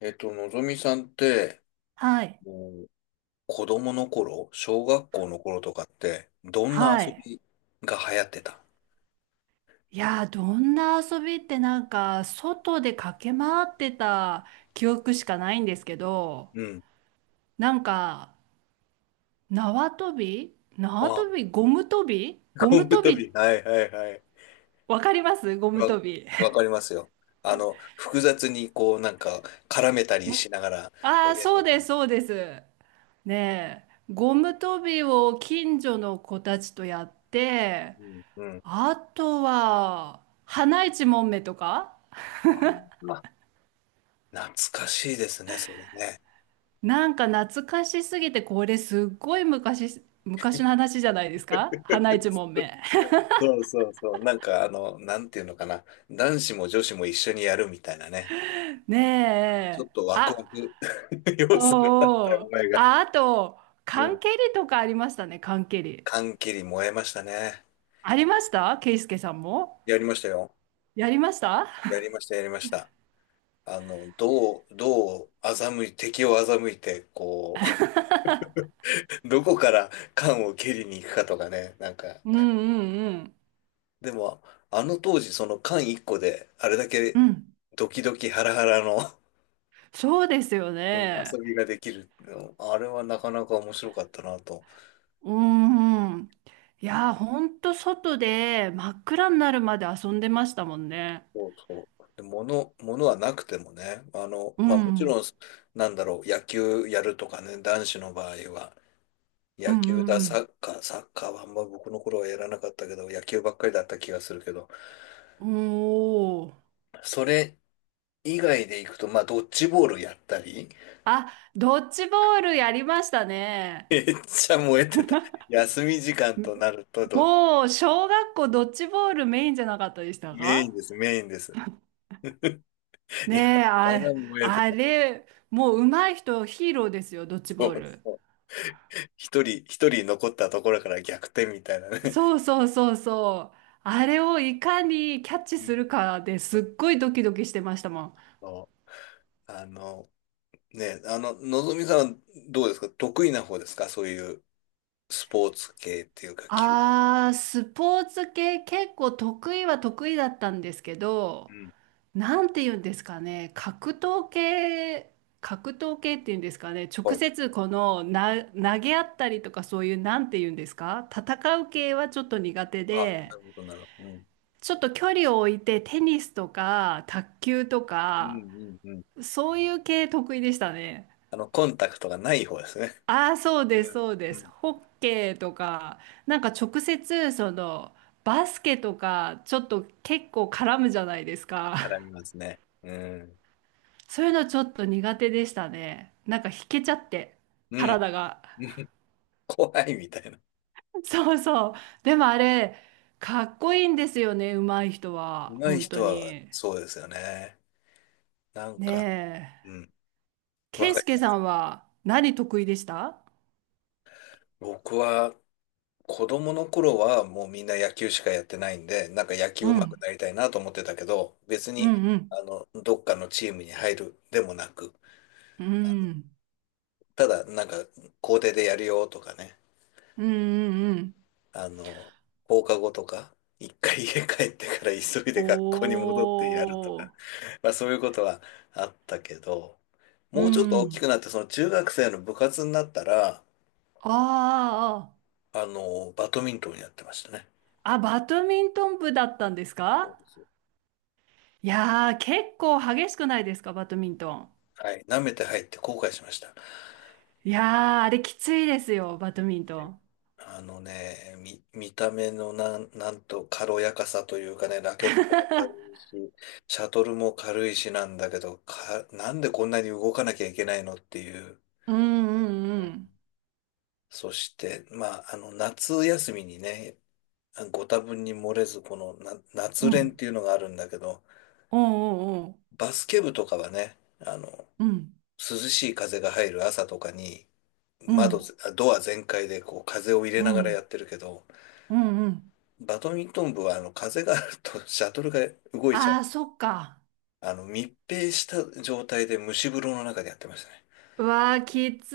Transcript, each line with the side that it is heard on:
left: のぞみさんって、
right: はい。
left: もう子供の頃、小学校の頃とかって、どんな
right: は
left: 遊
right: い。
left: びが流行ってた？
right: いやー、どんな遊びって、なんか、外で駆け回ってた記憶しかないんですけど、
left: うん。
right: なんか、縄跳び縄
left: ああ、
right: 跳びゴム跳びゴム
left: 昆布
right: 跳
left: 飛
right: び、
left: び。はいはいはい。
right: わかります、ゴム
left: わ、
right: 跳び。
left: わかりますよ。複雑にこう、なんか、絡めたりしながら
right: あ
left: や
right: あ、
left: るやつ
right: そう
left: です
right: で
left: ね。
right: す、そうです。ねえ、ゴム跳びを近所の子たちとやって、
left: うん。うん。
right: あとは、花いちもんめとか。
left: あ、あ懐かしいですね、それね。
right: なんか懐かしすぎて、これすっごい昔、昔の話じゃないですか、花一問 目。
left: そうそうそう。なんか、なんていうのかな。男子も女子も一緒にやるみたいなね。ちょ
right: ね
left: っ
right: え。
left: とワクワ
right: あ、
left: ク
right: お
left: 要素があった
right: ーお
left: お
right: ー。
left: 前が。
right: あ、あと、
left: う
right: 缶
left: ん。
right: 蹴りとかありましたね、缶蹴り。
left: 缶切り燃えましたね。
right: ありました、ケイスケさんも。
left: やりましたよ。
right: やりました。
left: やりました、やりました。あの、どう、どう欺い、敵を欺いて、こう、どこから缶を蹴りに行くかとかね、なんか。
right: うんうんうん。
left: でも、あの当時、その缶1個で、あれだ
right: う
left: け
right: ん。
left: ドキドキハラハラの、
right: そうですよ
left: うん、 遊
right: ね。
left: びができるの。あれはなかなか面白かったなと。
right: うんうん。いやー、ほんと外で真っ暗になるまで遊んでましたもんね。
left: そうそう。で、物はなくてもね、
right: う
left: まあもち
right: ん。
left: ろん、なんだろう、野球やるとかね、男子の場合は、
right: う
left: 野球
right: ん
left: だ、
right: う
left: サ
right: ん
left: ッカー、サッカーはあんま僕の頃はやらなかったけど、野球ばっかりだった気がするけど、
right: うん。おー。
left: それ以外で行くと、まあドッジボールやったり、
right: あ、ドッジボールやりました ね。
left: めっちゃ燃えてた。休み時間となると
right: もう、小学校ドッジボールメインじゃなかったでした
left: メイン
right: か？
left: です、メインです。いや、
right: ねえ、
left: から
right: あ、
left: 燃えて
right: あ
left: た。
right: れ、もう上手い人ヒーローですよ、ドッジ
left: そ
right: ボー
left: う
right: ル。
left: そう。一人残ったところから逆転みたいなね。
right: そうそうそうそう。あれをいかにキャッチ
left: う
right: す
left: ん、
right: るかです
left: そう
right: っごいドキドキしてましたもん。
left: そう。ね、のぞみさんはどうですか？得意な方ですか？そういうスポーツ系っていうか、球。
right: あー、スポーツ系結構得意は得意だったんですけ
left: う
right: ど、
left: ん。
right: なんて言うんですかね、格闘系、格闘系っていうんですかね、
left: は
right: 直
left: い。
right: 接このな投げ合ったりとか、そういうなんて言うんですか、戦う系はちょっと苦手
left: あ、な
right: で、
left: るほど、なるほど。うん。
right: ちょっと距離を置いてテニスとか卓球と
left: う
right: か、
left: んうんうん。
right: そういう系得意でしたね。
left: コンタクトがない方ですね。
right: ああ、そう
left: う
right: です、
left: ん。
right: そうで
left: う
right: す。
left: ん。
right: ホッケーとか、なんか直接そのバスケとか、ちょっと結構絡むじゃないですか。
left: 絡みますね。うん。
right: そういうのちょっと苦手でしたね。なんか引けちゃって、
left: うん。
right: 体が。
left: うん、怖いみたいな。
right: そうそう。でもあれ、かっこいいんですよね、上手い人
left: 上
right: は。
left: 手い
right: 本当
left: 人は
right: に。
left: そうですよね。なん
right: ね
left: か、う
right: え。
left: ん。わ
right: ケイ
left: か
right: ス
left: る。
right: ケさんは何得意でした？
left: 僕は子供の頃はもうみんな野球しかやってないんで、なんか野球
right: う
left: 上手く
right: ん。
left: なりたいなと思ってたけど、別
right: う
left: に、
right: んうん。
left: どっかのチームに入るでもなく、
right: うん。
left: ただなんか校庭でやるよとかね、
right: うんうんうん。
left: あの、放課後とか、一回 家帰ってから急い
right: お
left: で学校に戻ってやるとか、
right: ー。
left: まあそういうことはあったけど、
right: う
left: もうちょっと大き
right: ん。
left: くなって、その中学生の部活になったら、
right: あー
left: バドミントンやってましたね。
right: あー。あ、バドミントン部だったんです
left: そう
right: か？
left: です。
right: いやー、結構激しくないですか、バドミントン。
left: はい、舐めて入って後悔しました。
right: いやー、あれきついですよ、バドミントン。
left: あのね、見た目のなんと軽やかさというかね、ラケットも軽い し、シャトルも軽いしなんだけど、なんでこんなに動かなきゃいけないのっていう。
right: うんうん
left: そして、まあ、夏休みにね、ご多分に漏れず、このな
right: う
left: 夏
right: ん。う
left: 練っ
right: ん。
left: ていうのがあるんだけど、
right: おうおうお
left: バスケ部とかはね、
right: う。うん。
left: 涼しい風が入る朝とかに、
right: う
left: 窓
right: ん。
left: ぜ、あドア全開でこう風を入れ
right: う
left: ながらや
right: ん。
left: ってるけど、
right: うんうん。
left: バドミントン部はあの風があるとシャトルが動いちゃ
right: あ
left: う。
right: あ、そっか。
left: 密閉した状態で蒸し風呂の中でやってましたね。
right: うわあ、きつ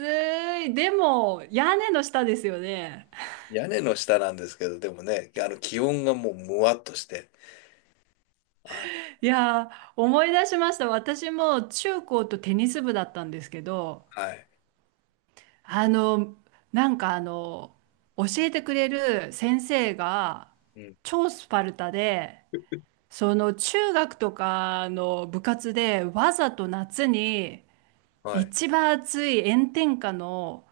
right: い。でも、屋根の下ですよね。
left: 屋根の下なんですけど、でもね、気温がもうむわっとして、あ、
right: いやー、思い出しました。私も中高とテニス部だったんですけど、
left: はい、
right: あの、なんか、あの、教えてくれる先生が、
left: うん、
right: 超スパルタで、その中学とかの部活でわざと夏に
left: はい、
right: 一番暑い炎天下の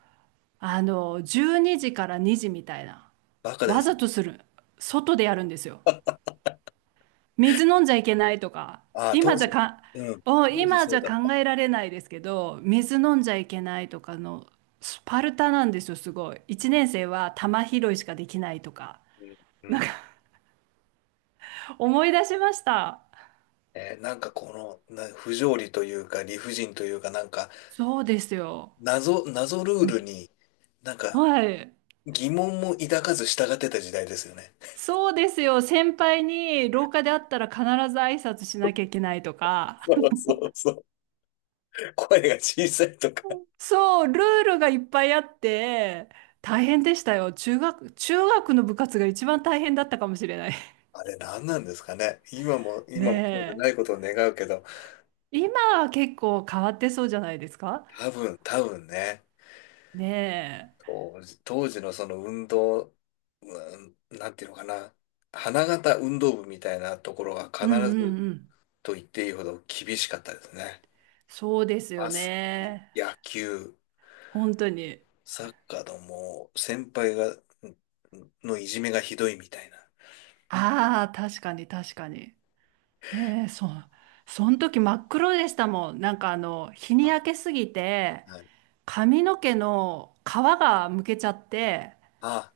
right: あの12時から2時みたいな、
left: バカで
right: わ
left: す
right: ざ
left: ね。
right: とする、外でやるんですよ。水飲んじゃいけないとか、
left: ああ、当
right: 今じゃ
left: 時、
right: か
left: うん、当時
right: 今じ
left: そう
right: ゃ
left: だっ
right: 考
left: た。
right: えられないですけど、水飲んじゃいけないとかの、スパルタなんですよ、すごい。1年生は玉拾いしかできないとか、
left: うん、うん。
right: 思い出しました。
left: なんかこのな不条理というか理不尽というか、なんか
right: そうですよ。
left: 謎ルールになんか
right: はい。
left: 疑問も抱かず従ってた時代ですよね。
right: そうですよ。先輩に廊下で会ったら必ず挨拶しなきゃいけないとか。
left: そうそうそう。声が小さいとか、
right: そう、ルールがいっぱいあって、大変でしたよ。中学の部活が一番大変だったかもしれない。
left: あれ何なんですかね。今も、今もそうで
right: ね
left: ないことを願うけど、
right: え。今は結構変わってそうじゃないですか？
left: 多分ね、
right: ね
left: 当時のその運動、うん、なんていうのかな、花形運動部みたいなところは
right: え。
left: 必
right: うんう
left: ず
right: んうん。
left: と言っていいほど厳しかったですね。
right: そうですよ
left: バスケ、
right: ね。
left: 野球、
right: 本当に。
left: サッカーのもう先輩が、んのいじめがひどいみたいな。
right: ああ、確かに確かに。ねえ、そう。その時真っ黒でしたもん。なんかあの、日に
left: あ、
right: 焼けすぎて、
left: はい。
right: 髪の毛の皮がむけちゃって、
left: あ、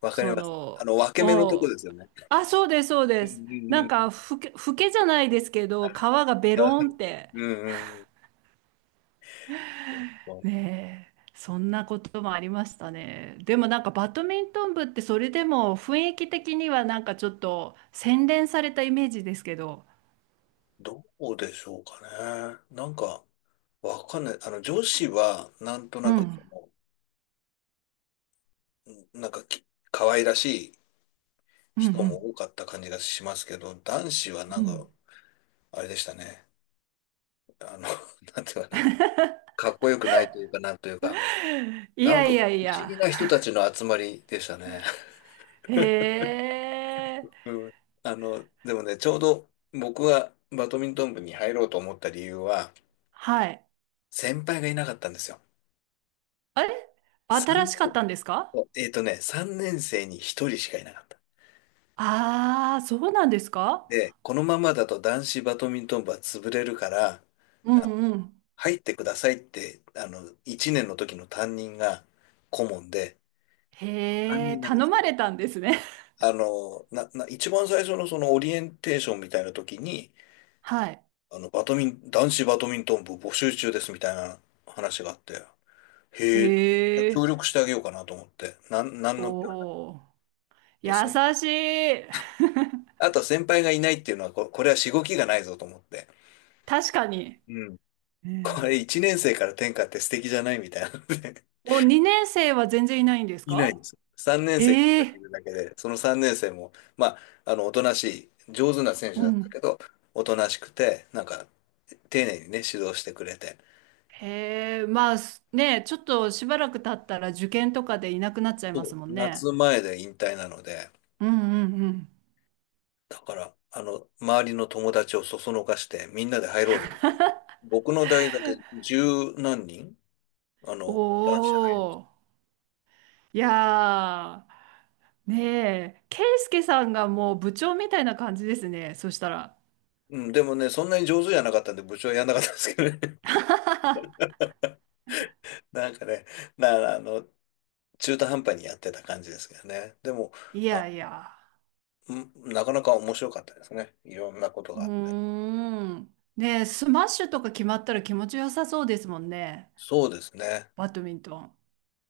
left: わかり
right: そ
left: ます。
right: の、
left: 分け目のとこ
right: お、
left: ですよね。
right: あ、そうです、そう
left: う
right: で
left: ん
right: す。
left: うんう
right: な
left: ん
right: ん
left: う
right: か、
left: ん。
right: ふけじゃないですけ
left: は
right: ど、皮
left: い、
right: がベロンって、
left: うんうんうん。
right: ねえ、そんなこともありましたね。でもなんか、バドミントン部ってそれでも雰囲気的にはなんかちょっと洗練されたイメージですけど、
left: どうでしょうかね。なんか、わかんない。女子は、なんと
right: う
left: なく、
right: ん、
left: その、うん、なんか可愛らしい
right: うん、う
left: 人も
right: ん、
left: 多かった感じがしますけど、男子はな
right: う
left: んか、
right: ん。
left: あれでしたね。あの、なんていうかな、かっこよくないというか、なんというか、
right: い
left: なん
right: や
left: か、
right: い
left: 不思
right: やいや、
left: 議な人たちの集まりでしたね。
right: へえ、
left: うん。でもね、ちょうど僕がバドミントン部に入ろうと思った理由は、
right: はい。
left: 先輩がいなかったんですよ。
right: あれ、新
left: 3
right: しかっ
left: 年、
right: たんですか？
left: 3年生に1人しかいなかった。
right: ああ、そうなんですか？
left: で、このままだと男子バドミントン部は潰れるから、
right: うん
left: あ
right: うん。
left: 入ってくださいって、1年の時の担任が顧問で、担
right: へえ、
left: 任がで
right: 頼
left: すね、
right: まれたんですね。
left: あの、な、な、一番最初のそのオリエンテーションみたいな時に、
right: はい。
left: あの、バドミン、男子バドミントン部募集中ですみたいな話があって、へえ、
right: へえ、
left: 協力してあげようかなと思って、なん
right: お
left: の気はなく
right: お、優
left: て、
right: しい。
left: あと先輩がいないっていうのは、これはしごきがないぞと思って。
right: 確かに。
left: うん。
right: う
left: こ
right: ん。
left: れ1年生から天下って素敵じゃないみたいなので
right: お、2年生は全然いないんで す
left: いない
right: か？
left: です。3年生に
right: え
left: 1人
right: え、
left: いるだけで、その3年生も、まあ、おとなしい、上手な選手
right: う
left: だった
right: ん。
left: けど、おとなしくて、なんか、丁寧にね、指導してくれて、
right: へえ、まあすね、ちょっとしばらく経ったら受験とかでいなくなっちゃいます
left: そ
right: も
left: う。
right: んね。
left: 夏前で引退なので、
right: うんうんうん。
left: だから、周りの友達をそそのかして、みんなで入ろうぜ。僕の代だけ十何人、男
right: お
left: 子入りました。
right: お。いやー、ねえ、ケイスケさんがもう部長みたいな感じですね、そしたら。
left: うん、でもね、そんなに上手じゃなかったんで、部長はやんなかったんですけどね。なんかね、な、あの、中途半端にやってた感じですけどね。でも、
right: い
left: あ、
right: やいや、
left: なかなか面白かったですね。いろんなこと
right: う
left: があって。
right: ーん。ねえ、スマッシュとか決まったら気持ちよさそうですもんね、
left: そうですね。
right: バドミントン。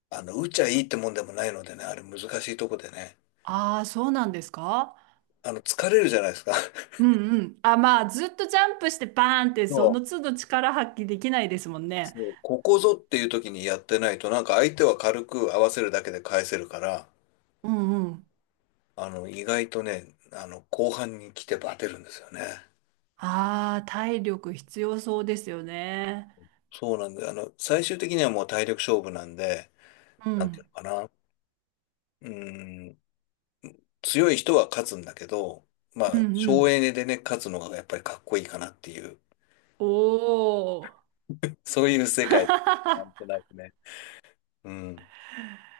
left: 打っちゃいいってもんでもないのでね、あれ難しいとこでね。
right: ああ、そうなんですか？
left: 疲れるじゃないですか。
right: うんうん。あ、まあ、ずっとジャンプしてバーンって、
left: そ
right: その
left: う。
right: 都度力発揮できないですもんね。
left: そう、ここぞっていう時にやってないと、なんか相手は軽く合わせるだけで返せるから、
right: うんうん。
left: 意外とね、後半に来てバテるんですよね。
right: ああ、体力必要そうですよね。
left: そうなんで、最終的にはもう体力勝負なんで、
right: う
left: なんていう
right: ん。
left: のかな。うん、強い人は勝つんだけど、ま
right: うん
left: あ、
right: う
left: 省
right: ん。
left: エネでね、勝つのがやっぱりかっこいいかなっていう、
right: おー。
left: そういう世界、なんと なくね。うん。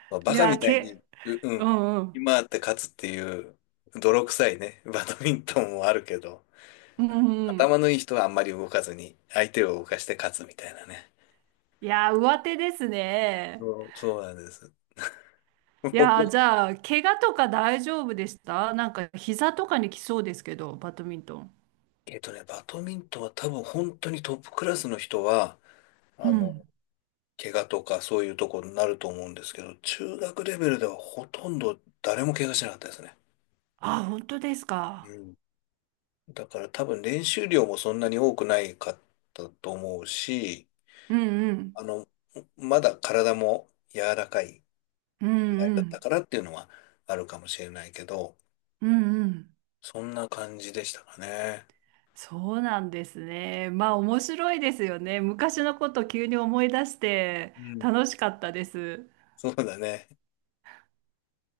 left: まあ、
right: い
left: バカみ
right: や、
left: たいに、う
right: う
left: ん、
right: んうん。
left: 今って勝つっていう、泥臭いね、バドミントンもあるけど、
right: うんうん。
left: 頭のいい人はあんまり動かずに、相手を動かして勝つみたいなね。
right: いや、上手ですね。
left: そう、そうなんです。
right: い
left: 僕
right: や、
left: は
right: じゃあ、怪我とか大丈夫でした？なんか、膝とかに来そうですけど、バドミントン。
left: バドミントンは多分本当にトップクラスの人は、
right: う
left: あの、
right: ん。
left: 怪我とかそういうところになると思うんですけど、中学レベルではほとんど誰も怪我しなかったですね。
right: あ、本当ですか。
left: うん。だから多分練習量もそんなに多くないかったと思うし、
right: うんう
left: あ
right: ん。
left: の、まだ体も柔らかい
right: う
left: 時代
right: んう
left: だった
right: ん。
left: からっていうのはあるかもしれないけど、
right: うんうん。
left: そんな感じでしたかね。
right: そうなんですね。まあ、面白いですよね。昔のこと急に思い出して、
left: うん。
right: 楽しかったです。
left: そうだね。